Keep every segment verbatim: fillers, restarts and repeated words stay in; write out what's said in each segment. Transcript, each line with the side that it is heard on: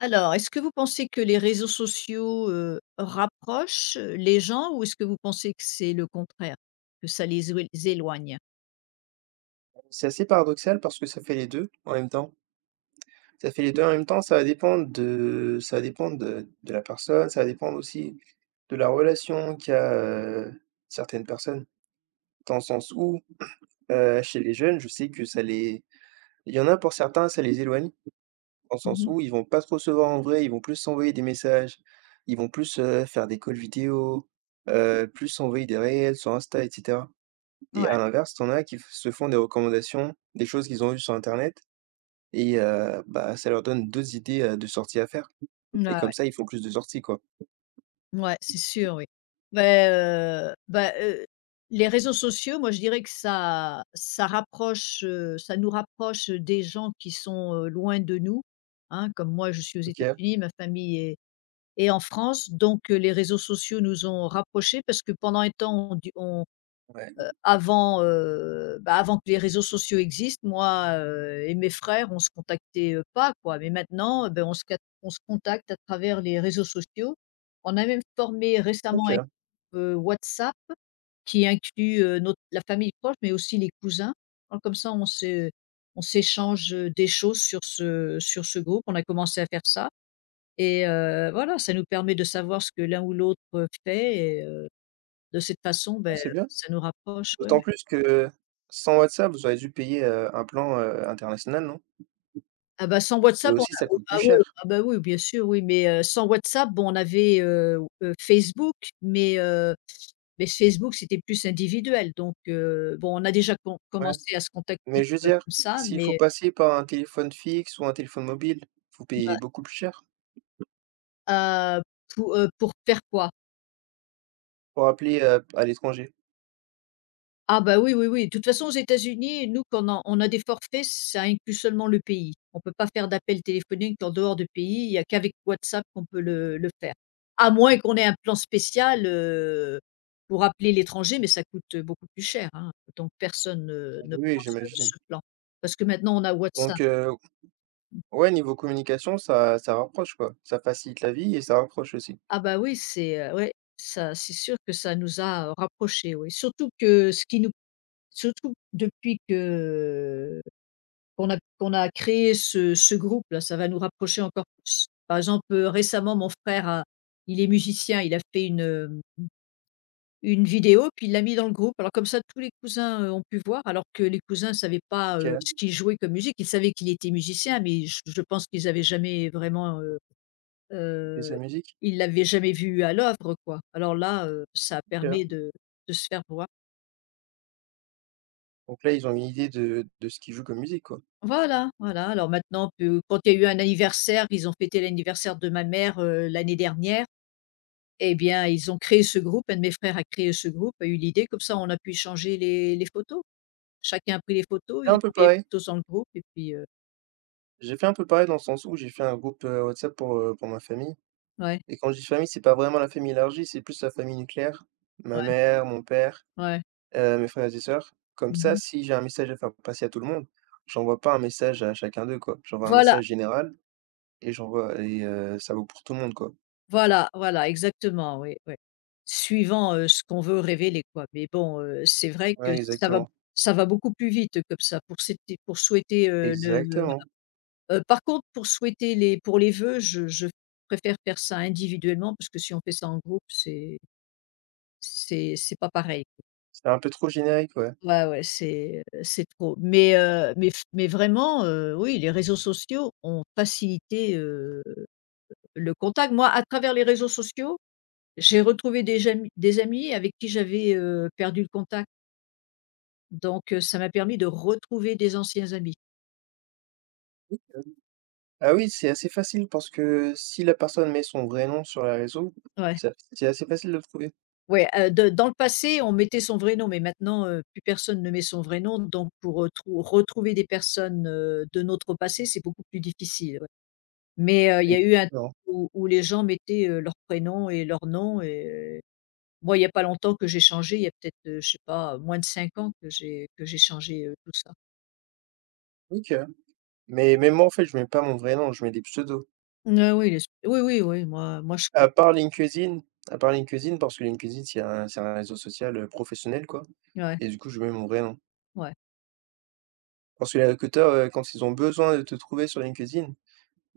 left: Alors, est-ce que vous pensez que les réseaux sociaux, heu, rapprochent, heu, les gens ou est-ce que vous pensez que c'est le contraire, que ça les oué les éloigne?
right: C'est assez paradoxal parce que ça fait les deux en même temps. Ça fait les deux en même temps, ça va dépendre de ça va dépendre de de la personne, ça va dépendre aussi de la relation qu'a, heu, certaines personnes. Dans le sens où, heu, chez les jeunes, je sais que ça les il y en a pour certains, ça les éloigne, dans le sens
left: Mhm.
right: où ils vont pas trop se voir en vrai, ils vont plus s'envoyer des messages, ils vont plus, heu, faire des calls vidéo, heu, plus s'envoyer des réels sur Insta et cetera. Et à
left: Ouais.
right: l'inverse, tu en as qui f se font des recommandations, des choses qu'ils ont vues sur internet Et heu, bah, ça leur donne d'autres idées, heu, de sorties à faire et
left: Ouais.
right: comme ça, ils font plus de sorties, quoi.
left: Ouais, c'est sûr, oui. Beh, heu, bah, heu, les réseaux sociaux, moi, je dirais que ça ça rapproche, heu, ça nous rapproche, des gens qui sont, heu, loin de nous, hein. Comme moi, je suis aux
right: OK,
left: États-Unis, ma famille est est en France, donc heu, les réseaux sociaux nous ont rapprochés parce que pendant un temps, on du on
right: ouais.
left: avant, heu, bah, avant que les réseaux sociaux existent, moi, heu, et mes frères, on se contactait, heu, pas, quoi. Mais maintenant, heu, beh, on se cat on se contacte à travers les réseaux sociaux. On a même formé récemment
right: OK.
left: un
right: Ouais,
left: groupe, heu, WhatsApp qui inclut, heu, notre la famille proche, mais aussi les cousins. Alors comme ça, on se on s'échange, heu, des choses sur ce sur ce groupe. On a commencé à faire ça et heu, voilà, ça nous permet de savoir ce que l'un ou l'autre, heu, fait et heu, de cette façon, beh,
right: c'est bien.
left: ça nous rapproche, ouais.
right: D'autant plus que sans WhatsApp, vous auriez dû payer, heu, un plan, heu, international, non?
left: Ah bah, sans
right: Et
left: WhatsApp, on a
right: aussi, ça
left: oh,
right: coûte plus
left: ah ouais,
right: cher.
left: ah bah, oui, bien sûr, oui, mais heu, sans WhatsApp, bon, on avait, heu heu, Facebook, mais heu, mais Facebook, c'était plus individuel, donc heu, bon, on a déjà com
right: Ouais,
left: commencé à se contacter,
right: mais je veux
left: heu,
right: dire,
left: comme ça,
right: s'il faut
left: mais
right: passer par un téléphone fixe ou un téléphone mobile, vous payez beaucoup plus cher
left: heu, pour, heu, pour faire quoi?
right: pour appeler, heu, à l'étranger.
left: Ah bah, oui, oui, oui. De toute façon, aux États-Unis, nous, quand on a on a des forfaits, ça inclut seulement le pays. On peut pas faire d'appels téléphoniques en dehors de pays, il y a qu'avec WhatsApp qu'on peut le le faire. À moins qu'on ait un plan spécial, heu, pour appeler l'étranger, mais ça coûte, beaucoup plus cher, hein, donc personne ne ne
right: Oui,
left: prend ce
right: j'imagine.
left: ce plan. Parce que maintenant on a WhatsApp.
right: Donc heu Ouais, niveau communication, ça ça rapproche, quoi. Ça facilite la vie et ça rapproche aussi.
left: Ah bah, oui, c'est, heu, ouais, ça c'est sûr que ça nous a, rapprochés, oui. Surtout que ce qui nous surtout depuis que qu'on a qu'on a créé ce ce groupe-là, ça va nous rapprocher encore plus. Par exemple, heu, récemment, mon frère a il est musicien, il a fait une, hem, une vidéo, puis il l'a mis dans le groupe. Alors comme ça, tous les cousins, heu, ont pu voir, alors que les cousins ne savaient pas,
right: OK,
left: heu, ce qu'il jouait comme musique. Ils savaient qu'il était musicien, mais je je pense qu'ils avaient jamais vraiment, heu
right: et
left: heu,
right: sa musique?
left: ils l'avaient jamais vu à l'œuvre, quoi. Alors là, heu, ça
right: OK.
left: permet de de se faire voir.
right: Donc là, ils ont une idée de de ce qu'ils jouent comme musique, quoi.
left: Voilà, voilà. Alors maintenant que quand il y a eu un anniversaire, ils ont fêté l'anniversaire de ma mère, heu, l'année dernière et bien, ils ont créé ce groupe. Un de mes frères a créé ce groupe, a eu l'idée. Comme ça, on a pu échanger les les photos. Chacun a pris les
right: J'ai
left: photos,
right: fait
left: ils
right: un peu
left: ont mis les
right: pareil.
left: photos dans le groupe et puis, heu
right: J'ai fait un peu pareil dans le sens où j'ai fait un groupe, heu, WhatsApp pour, heu, pour ma famille,
left: ouais,
right: et quand je dis famille, c'est pas vraiment la famille élargie, c'est plus la famille nucléaire.
left: ouais,
right: Ma mère, mon père,
left: ouais.
right: heu, mes frères et sœurs. Comme ça,
left: Mmh.
right: si j'ai un message à faire passer à tout le monde, j'envoie pas un message à chacun d'eux, quoi. J'envoie un
left: Voilà,
right: message général et j'envoie et heu, ça vaut pour tout le monde, quoi.
left: voilà, voilà, exactement, oui, oui. Suivant, heu, ce qu'on veut révéler, quoi. Mais bon, heu, c'est vrai que
right: Ouais,
left: ça va
right: exactement.
left: ça va beaucoup plus vite comme ça pour c'était pour souhaiter, heu, le
right: Exactement.
left: Heu, par contre, pour souhaiter les pour les vœux, je je préfère faire ça individuellement parce que si on fait ça en groupe, c'est c'est c'est pas pareil.
right: C'est un peu trop générique, ouais.
left: Ouais, ouais, c'est, heu, c'est trop. Mais, heu, mais f mais vraiment, heu, oui, les réseaux sociaux ont facilité, heu, le contact. Moi, à travers les réseaux sociaux, j'ai retrouvé des amis, des amis avec qui j'avais, heu, perdu le contact. Donc, heu, ça m'a permis de retrouver des anciens amis.
right: Ah oui, c'est assez facile parce que si la personne met son vrai nom sur les réseaux,
left: Ouais.
right: c'est c'est assez facile de le trouver.
left: Ouais, heu, de dans le passé, on mettait son vrai nom, mais maintenant, heu, plus personne ne met son vrai nom, donc pour, heu, trou retrouver des personnes, heu, de notre passé, c'est beaucoup plus difficile, ouais. Mais, heu, il y
right: Et
left: a eu un temps
right: non.
left: où où les gens mettaient, heu, leur prénom et leur nom et heu, moi, il y a pas longtemps que j'ai changé, il y a peut-être, heu, je sais pas, moins de cinq ans que j'ai que j'ai changé, heu, tout ça.
right: OK. Mais même moi, en fait, je mets pas mon vrai nom, je mets des pseudos.
left: Ah oui, les oui, oui, oui, moi moi je
right: À part LinkedIn à part LinkedIn parce que LinkedIn, c'est un c'est un réseau social, heu, professionnel, quoi,
left: ouais,
right: et du coup, je mets mon vrai nom.
left: ouais.
right: Parce que les recruteurs, heu, quand ils ont besoin de te trouver sur LinkedIn,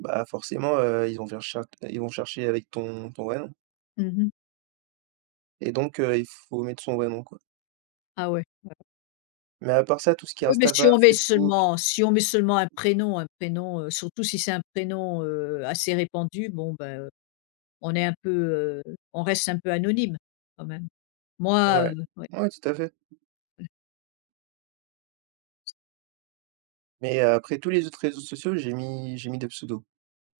right: bah, forcément, heu, ils vont faire char ils vont chercher avec ton ton vrai nom
left: Mmh.
right: et donc heu, il faut mettre son vrai nom, quoi.
left: Ah ouais, ouais.
right: Mais à part ça, tout ce qui est
left: Oui, mais si
right: Instagram,
left: on met
right: Facebook.
left: seulement si on met seulement un prénom un prénom, heu, surtout si c'est un prénom, heu, assez répandu, bon, ben, heu, on est un peu, heu, on reste un peu anonyme quand même. Moi, heu,
right: Ouais,
left: ouais.
right: ouais, tout à fait. Mais heu, après tous les autres réseaux sociaux, j'ai mis j'ai mis des pseudos.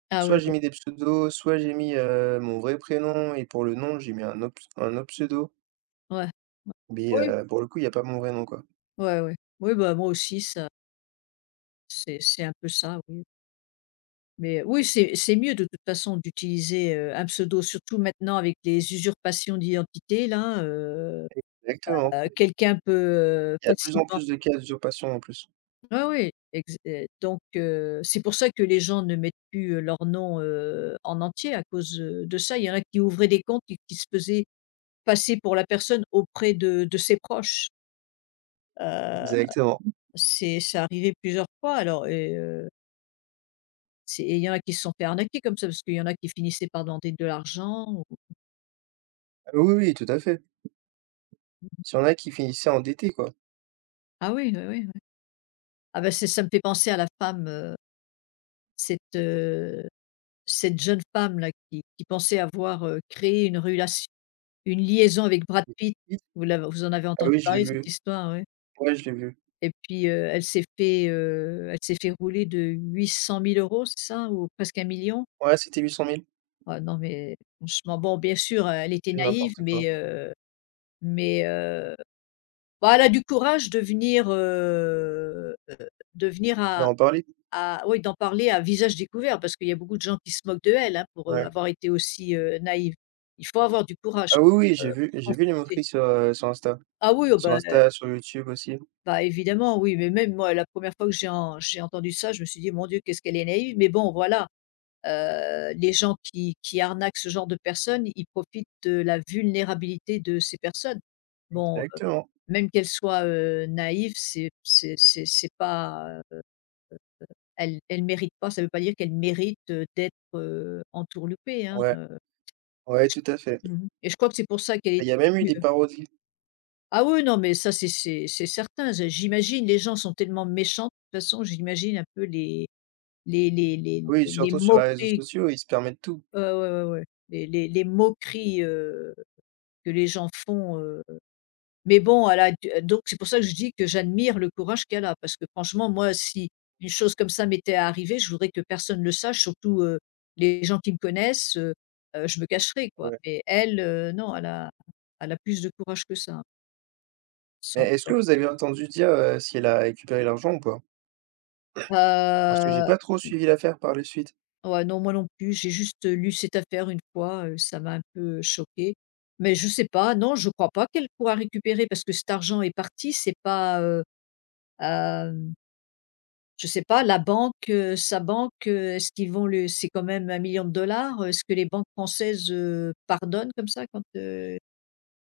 left: Ah oui,
right: Soit j'ai
left: oui,
right: mis des pseudos, soit j'ai mis, heu, mon vrai prénom et pour le nom, j'ai mis un autre un autre pseudo.
left: ouais, ouais.
right: Mais
left: Oui,
right: heu, pour le coup, il y a pas mon vrai nom, quoi.
left: ouais, ouais. Oui, bah, moi aussi ça c'est c'est un peu ça, oui. Mais oui, c'est c'est mieux de toute façon d'utiliser, heu, un pseudo, surtout maintenant avec les usurpations d'identité là, heu,
right: Exactement.
left: heu, quelqu'un peut, heu,
right: Il y a de plus en
left: facilement.
right: plus de cas d'usurpation, en plus.
left: Ah oui, ex et donc heu, c'est pour ça que les gens ne mettent plus, heu, leur nom, heu, en entier à cause, heu, de ça. Il y en a qui ouvraient des comptes et qui se faisaient passer pour la personne auprès de de ses proches. Heu,
right: Exactement.
left: c'est ça arrivé plusieurs fois alors et heu, c'est et il y en a qui se sont fait arnaquer comme ça, parce qu'il y en a qui finissaient par demander de l'argent ou
right: Ah oui, oui, tout à fait. Il y en a qui finissaient endettés, quoi.
left: ah oui, oui, oui, oui. Ah ben c'est ça me fait penser à la femme, heu, cette, heu, cette jeune femme-là qui qui pensait avoir, heu, créé une relation une liaison avec Brad Pitt, vous l'avez vous en avez
right: Ah
left: entendu
right: oui, j'ai
left: parler cette
right: vu.
left: histoire, ouais?
right: Ouais, je l'ai vu.
left: Et puis, heu, elle s'est fait, heu, elle s'est fait rouler de huit cent mille euros, c'est ça? Ou presque un million.
right: Ouais, c'était huit cent mille.
left: Ah non, mais franchement, bon, bien sûr, euh, elle était naïve,
right: N'importe quoi.
left: mais heu, mais heu, bah, elle a du courage de venir, heu, de venir
right: On
left: à
right: va en parler?
left: à oui, d'en parler à visage découvert parce qu'il y a beaucoup de gens qui se moquent de elle, hein, pour, heu,
right: Ouais.
left: avoir été aussi, heu, naïve. Il faut avoir du courage,
right: Ah oui, oui,
left: heu,
right: j'ai vu j'ai vu les
left: confronter.
right: moqueries sur, heu, sur Insta.
left: Ah oui, oh bah
right: Sur Insta, sur YouTube aussi.
left: bah, évidemment, oui, mais même moi, la première fois que j'ai en j'ai entendu ça, je me suis dit: «Mon Dieu, qu'est-ce qu'elle est naïve!» mais bon, voilà, heu, les gens qui qui arnaquent ce genre de personnes, ils profitent de la vulnérabilité de ces personnes. Bon, heu,
right: Exactement.
left: même qu'elles soient, heu, naïves, c'est c'est c'est c'est pas, heu, elles elles méritent pas, ça ne veut pas dire qu'elles méritent, heu, d'être, heu, entourloupées, hein,
right: Ouais,
left: heu et
right: ouais, tout à fait.
left: je mmh et je crois que c'est pour ça qu'elle est.
right: Il y a même eu des parodies.
left: Ah oui, non, mais ça, c'est c'est c'est certain. Je J'imagine les gens sont tellement méchants, de toute façon, j'imagine un peu les les les les
right: Oui,
left: les
right: surtout sur les réseaux
left: moqueries.
right: sociaux, ils se permettent tout.
left: Ouais, ouais, ouais, ouais. Les les les moqueries, heu, que les gens font, heu, mais bon, elle a dû donc c'est pour ça que je dis que j'admire le courage qu'elle a parce que franchement, moi, si une chose comme ça m'était arrivée, je voudrais que personne ne le sache, surtout, heu, les gens qui me connaissent, heu heu, je me cacherais, quoi,
right: Ouais.
left: mais elle, heu, non, elle a elle a plus de courage que ça, il me
right: Mais est-ce que
left: semble.
right: vous avez entendu dire, heu, si elle a récupéré l'argent ou pas? Parce que j'ai
left: Heu
right: pas trop suivi l'affaire par la suite.
left: Ouais, non, moi non plus, j'ai juste lu cette affaire une fois, heu, ça m'a un peu choquée. Mais je sais pas, non, je crois pas qu'elle pourra récupérer parce que cet argent est parti, c'est pas, heu, hem, je sais pas, la banque, heu, sa banque, heu, est-ce qu'ils vont le c'est quand même un million de dollars, est-ce que les banques françaises, heu, pardonnent comme ça quand, heu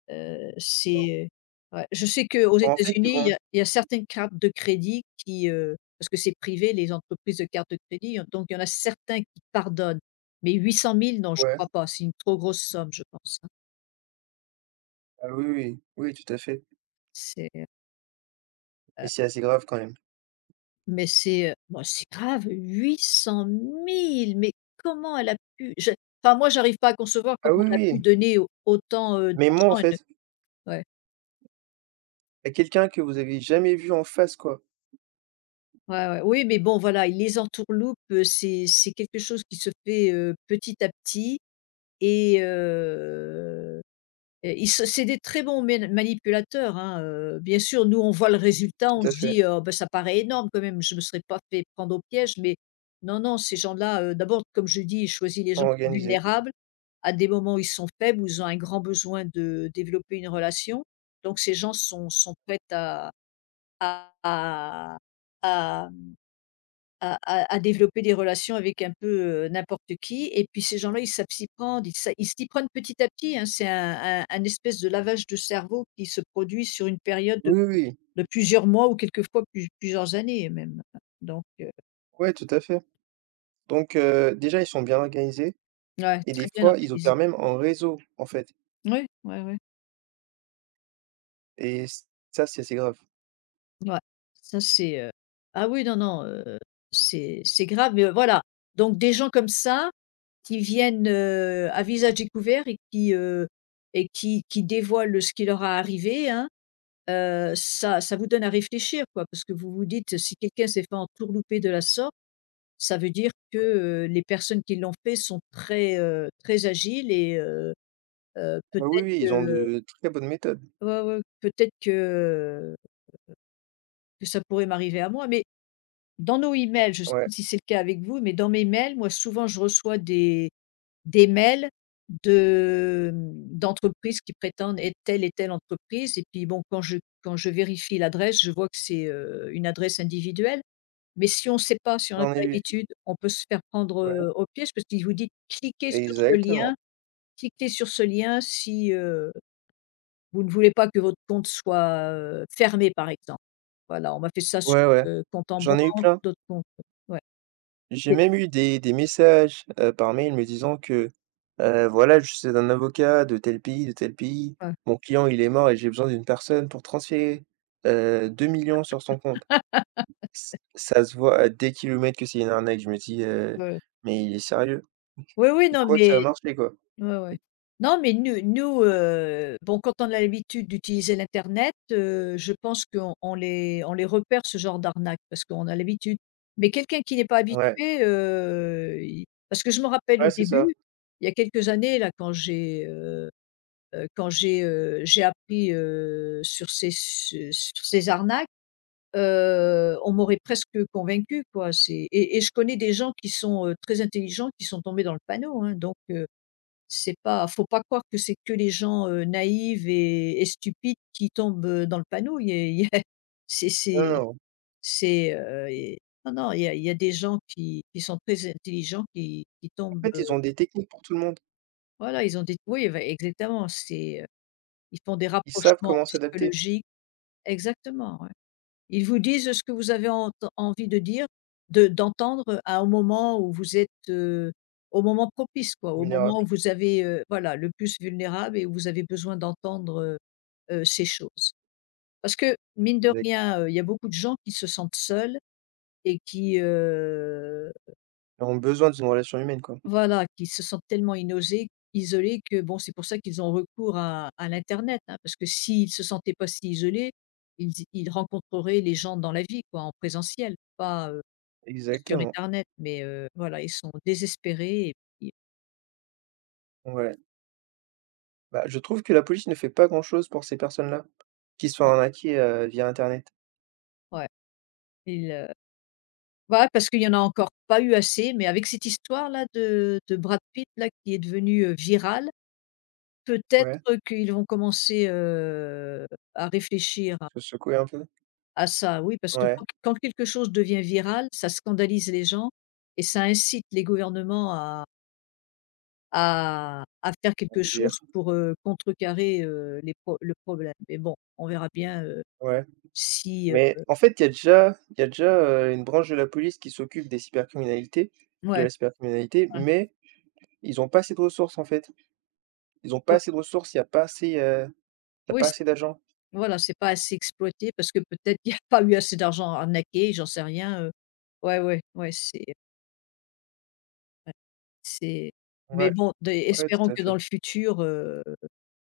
left: Heu,
right: Non.
left: c'est ouais, je sais qu'aux
right: En fait, ils
left: États-Unis, il y
right: vont
left: a il y a certaines cartes de crédit qui, heu, parce que c'est privé les entreprises de cartes de crédit, donc il y en a certains qui pardonnent. Mais huit cent mille, non, je ne
right: ouais,
left: crois pas, c'est une trop grosse somme je pense, hein.
right: ah oui, oui, oui, tout à fait,
left: C'est,
right: et
left: heu,
right: c'est assez grave quand même.
left: mais c'est, heu, bah, c'est grave huit cent mille mais comment elle a pu, je enfin moi j'arrive pas à concevoir
right: Ah
left: comment
right: oui,
left: elle a pu
right: oui,
left: donner au autant, heu,
right: mais moi, en
left: d'argent à
right: fait,
left: une ouais.
right: à quelqu'un que vous avez jamais vu en face, quoi.
left: Ouais, ouais. Oui, mais bon, voilà, il les entourloupe. heu, c'est c'est quelque chose qui se fait, heu, petit à petit et heu et ils se c'est des très bons mén manipulateurs, hein, heu, bien sûr, nous, on voit le résultat, on
right: Tout à
left: se
right: fait,
left: dit: «Oh, bah, ça paraît énorme quand même, je ne me serais pas fait prendre au piège», mais non, non, ces gens-là, heu, d'abord, comme je dis, ils choisissent les gens
right: organisés.
left: vulnérables, à des moments où ils sont faibles, où ils ont un grand besoin de développer une relation, donc ces gens sont sont prêts à à à à à à à développer des relations avec un peu, heu, n'importe qui, et puis ces gens-là, ils savent s'y prendre, ils sa ils s'y prennent petit à petit, hein. C'est un un un espèce de lavage de cerveau qui se produit sur une période de
right: Oui, oui, oui.
left: de plusieurs mois ou quelquefois plus plusieurs années même, hein. Donc heu,
right: Ouais, tout à fait. Donc heu, déjà, ils sont bien organisés
left: ouais,
right: et
left: très
right: des
left: bien
right: fois, ils
left: organisé.
right: opèrent même en réseau, en fait,
left: Oui, ouais, ouais,
right: et s ça, c'est assez grave.
left: ouais. Ça c'est, heu ah oui, non, non, heu, c'est c'est grave, mais euh, voilà, donc des gens comme ça qui viennent, heu, à visage découvert, et qui, heu et qui qui dévoilent ce qui leur a arrivé, hein. heu, ça ça vous donne à réfléchir, quoi, parce que vous vous dites: «Si quelqu'un s'est fait entourlouper de la sorte, ça veut dire que, heu, les personnes qui l'ont fait sont très, heu, très agiles, et heu heu,
right: Ah oui,
left: peut-être
right: oui, ils ont
left: que
right: de très bonnes méthodes.
left: ouais, ouais, peut-être que que ça pourrait m'arriver à moi». Mais dans nos emails, je ne sais
right: Ouais,
left: pas si c'est le cas avec vous, mais dans mes mails, moi souvent je reçois des des mails de mmh, d'entreprises qui prétendent être telle et telle entreprise, et puis bon, quand je quand je vérifie l'adresse, je vois que c'est, heu, une adresse individuelle. Mais si on ne sait pas, si on n'a
right: j'en
left: pas
right: ai eu.
left: l'habitude, on peut se faire prendre,
right: Ouais,
left: heu, au piège, parce qu'il vous dit: «Cliquez sur ce lien,
right: exactement.
left: cliquez sur ce lien si, heu, vous ne voulez pas que votre compte soit, heu, fermé», par exemple. Voilà, on m'a fait ça sur,
right: Ouais, ouais,
left: heu, compte en
right: j'en ai eu
left: banque,
right: plein.
left: d'autres comptes, ouais.
right: J'ai
left: Et-
right: même eu des des messages, heu, par mail me disant que, heu, voilà: «Je suis un avocat de tel pays, de tel pays.
left: ouais,
right: Mon client, il est mort et j'ai besoin d'une personne pour transférer, heu, deux mille sur son compte.» Ç Ça se voit à des kilomètres que c'est une arnaque. Je me dis, heu:
left: ouais.
right: «Mais il est sérieux?
left: Oui, oui,
right: Il
left: non
right: croit que ça va
left: mais
right: marcher, quoi.»
left: ouais, ouais. Non, mais nous nous, heu, bon, quand on a l'habitude d'utiliser l'internet, heu, je pense qu'on on les on les repère, ce genre d'arnaque, parce qu'on a l'habitude. Mais quelqu'un qui n'est pas
right: Ouais,
left: habitué, heu, il parce que je me rappelle
right: ouais,
left: au
right: c'est ça.
left: début, il y a quelques années là quand j'ai, heu heu, quand j'ai, heu, j'ai appris, heu, sur ces su sur ces arnaques, heu, on m'aurait presque convaincu, quoi. C'est et et je connais des gens qui sont, heu, très intelligents, qui sont tombés dans le panneau, hein, donc heu c'est pas faut pas croire que c'est que les gens, heu, naïves et et stupides qui tombent, heu, dans le panneau. Il y a il y a c'est
right: Non,
left: c'est
right: non.
left: c'est, heu et non, non, il y a il y a des gens qui qui sont très intelligents qui qui
right: En
left: tombent,
right: fait,
left: heu,
right: ils ont des techniques pour tout le monde.
left: voilà, ils ont des oui, bah, exactement, c'est, heu, ils font des
right: Ils savent
left: rapprochements
right: comment s'adapter,
left: psychologiques exactement, ouais. Ils vous disent ce que vous avez ent envie de dire, de d'entendre, euh, à un moment où vous êtes, heu, au moment propice, quoi, au moment
right: vulnérables.
left: où vous avez, heu, voilà, le plus vulnérable, et où vous avez besoin d'entendre, heu heu, ces choses. Parce que mine de
right: Exact.
left: rien, heu, il y a beaucoup de gens qui se sentent seuls et qui, heu,
right: Ils ont besoin d'une relation humaine, quoi.
left: voilà, qui se sentent tellement inosés isolés que bon, c'est pour ça qu'ils ont recours à à l'internet, hein, parce que s'ils se sentaient pas si isolés, ils ils rencontreraient les gens dans la vie, quoi, en présentiel, pas sur
right: Exactement,
left: internet, mais heu, voilà, ils sont désespérés et puis
right: ouais. Bah, je trouve que la police ne fait pas grand-chose pour ces personnes-là, qui se font
left: bon,
right: arnaquer, heu, via internet.
left: ouais, ils, heu, bah, parce qu'il y en a encore pas eu assez, mais avec cette histoire-là de de Brad Pitt là qui est devenu, heu, virale, peut-être
right: Ouais,
left: qu'ils vont commencer, heu, à réfléchir à
right: se secouer un peu.
left: à ça. Oui, parce que
right: Ouais,
left: quand quand quelque chose devient viral, ça scandalise les gens, et ça incite les gouvernements à à à faire quelque
right: agir,
left: chose pour, heu, contrecarrer, heu, les pro le problème. Mais bon, on verra bien, heu,
right: ouais.
left: si, heu
right: Mais en fait, il y a déjà il y a déjà, heu, une branche de la police qui s'occupe des cybercriminalités de
left: ouais.
right: la cybercriminalité, mais ils n'ont pas assez de ressources, en fait. Ils n'ont pas
left: O
right: assez de ressources, il y a pas assez, heu, il y a
left: Oui,
right: pas
left: c'est
right: assez d'agents.
left: voilà, c'est pas assez exploité parce que peut-être il y a pas eu assez d'argent arnaqué, j'en sais rien, heu. Ouais, ouais, ouais, c'est c'est mais
right: Ouais,
left: bon, des
right: ouais, tout
left: espérons
right: à
left: que dans
right: fait.
left: le futur, heu,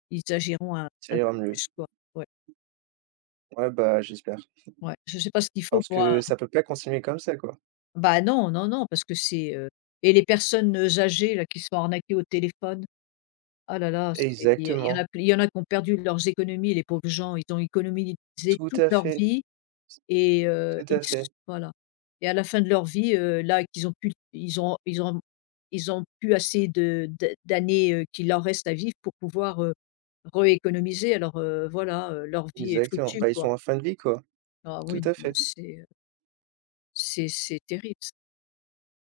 left: ils agiront un
right: Ça
left: un
right: ira
left: peu
right: mieux.
left: plus, quoi. Ouais,
right: Ouais, bah, j'espère,
left: ouais. Je sais pas ce qu'il faut
right: parce
left: pour
right: que
left: un
right: ça peut pas continuer comme ça, quoi.
left: bah, non, non, non, parce que c'est, heu et les personnes, heu, âgées là qui se font arnaquer au téléphone, ah là là, c'est il y il y en
right: Exactement,
left: a ple il y en a qui ont perdu leurs économies, les pauvres gens, ils ont économisé
right: tout
left: toute
right: à
left: leur
right: fait,
left: vie. Et heu,
right: tout
left: ils
right: à
left: s
right: fait,
left: voilà, et à la fin de leur vie, heu, là qu'ils ont pu, ils ont ils ont ils ont pu assez de d'a d'années, heu, qu'il leur reste à vivre pour pouvoir, heu, rééconomiser. Alors, heu, voilà, heu, leur vie est
right: exactement.
left: foutue,
right: Bah, ils
left: quoi.
right: sont en fin de vie, quoi.
left: Ah oui,
right: Tout
left: non
right: à
left: mais
right: fait.
left: c'est, c'est c'est terrible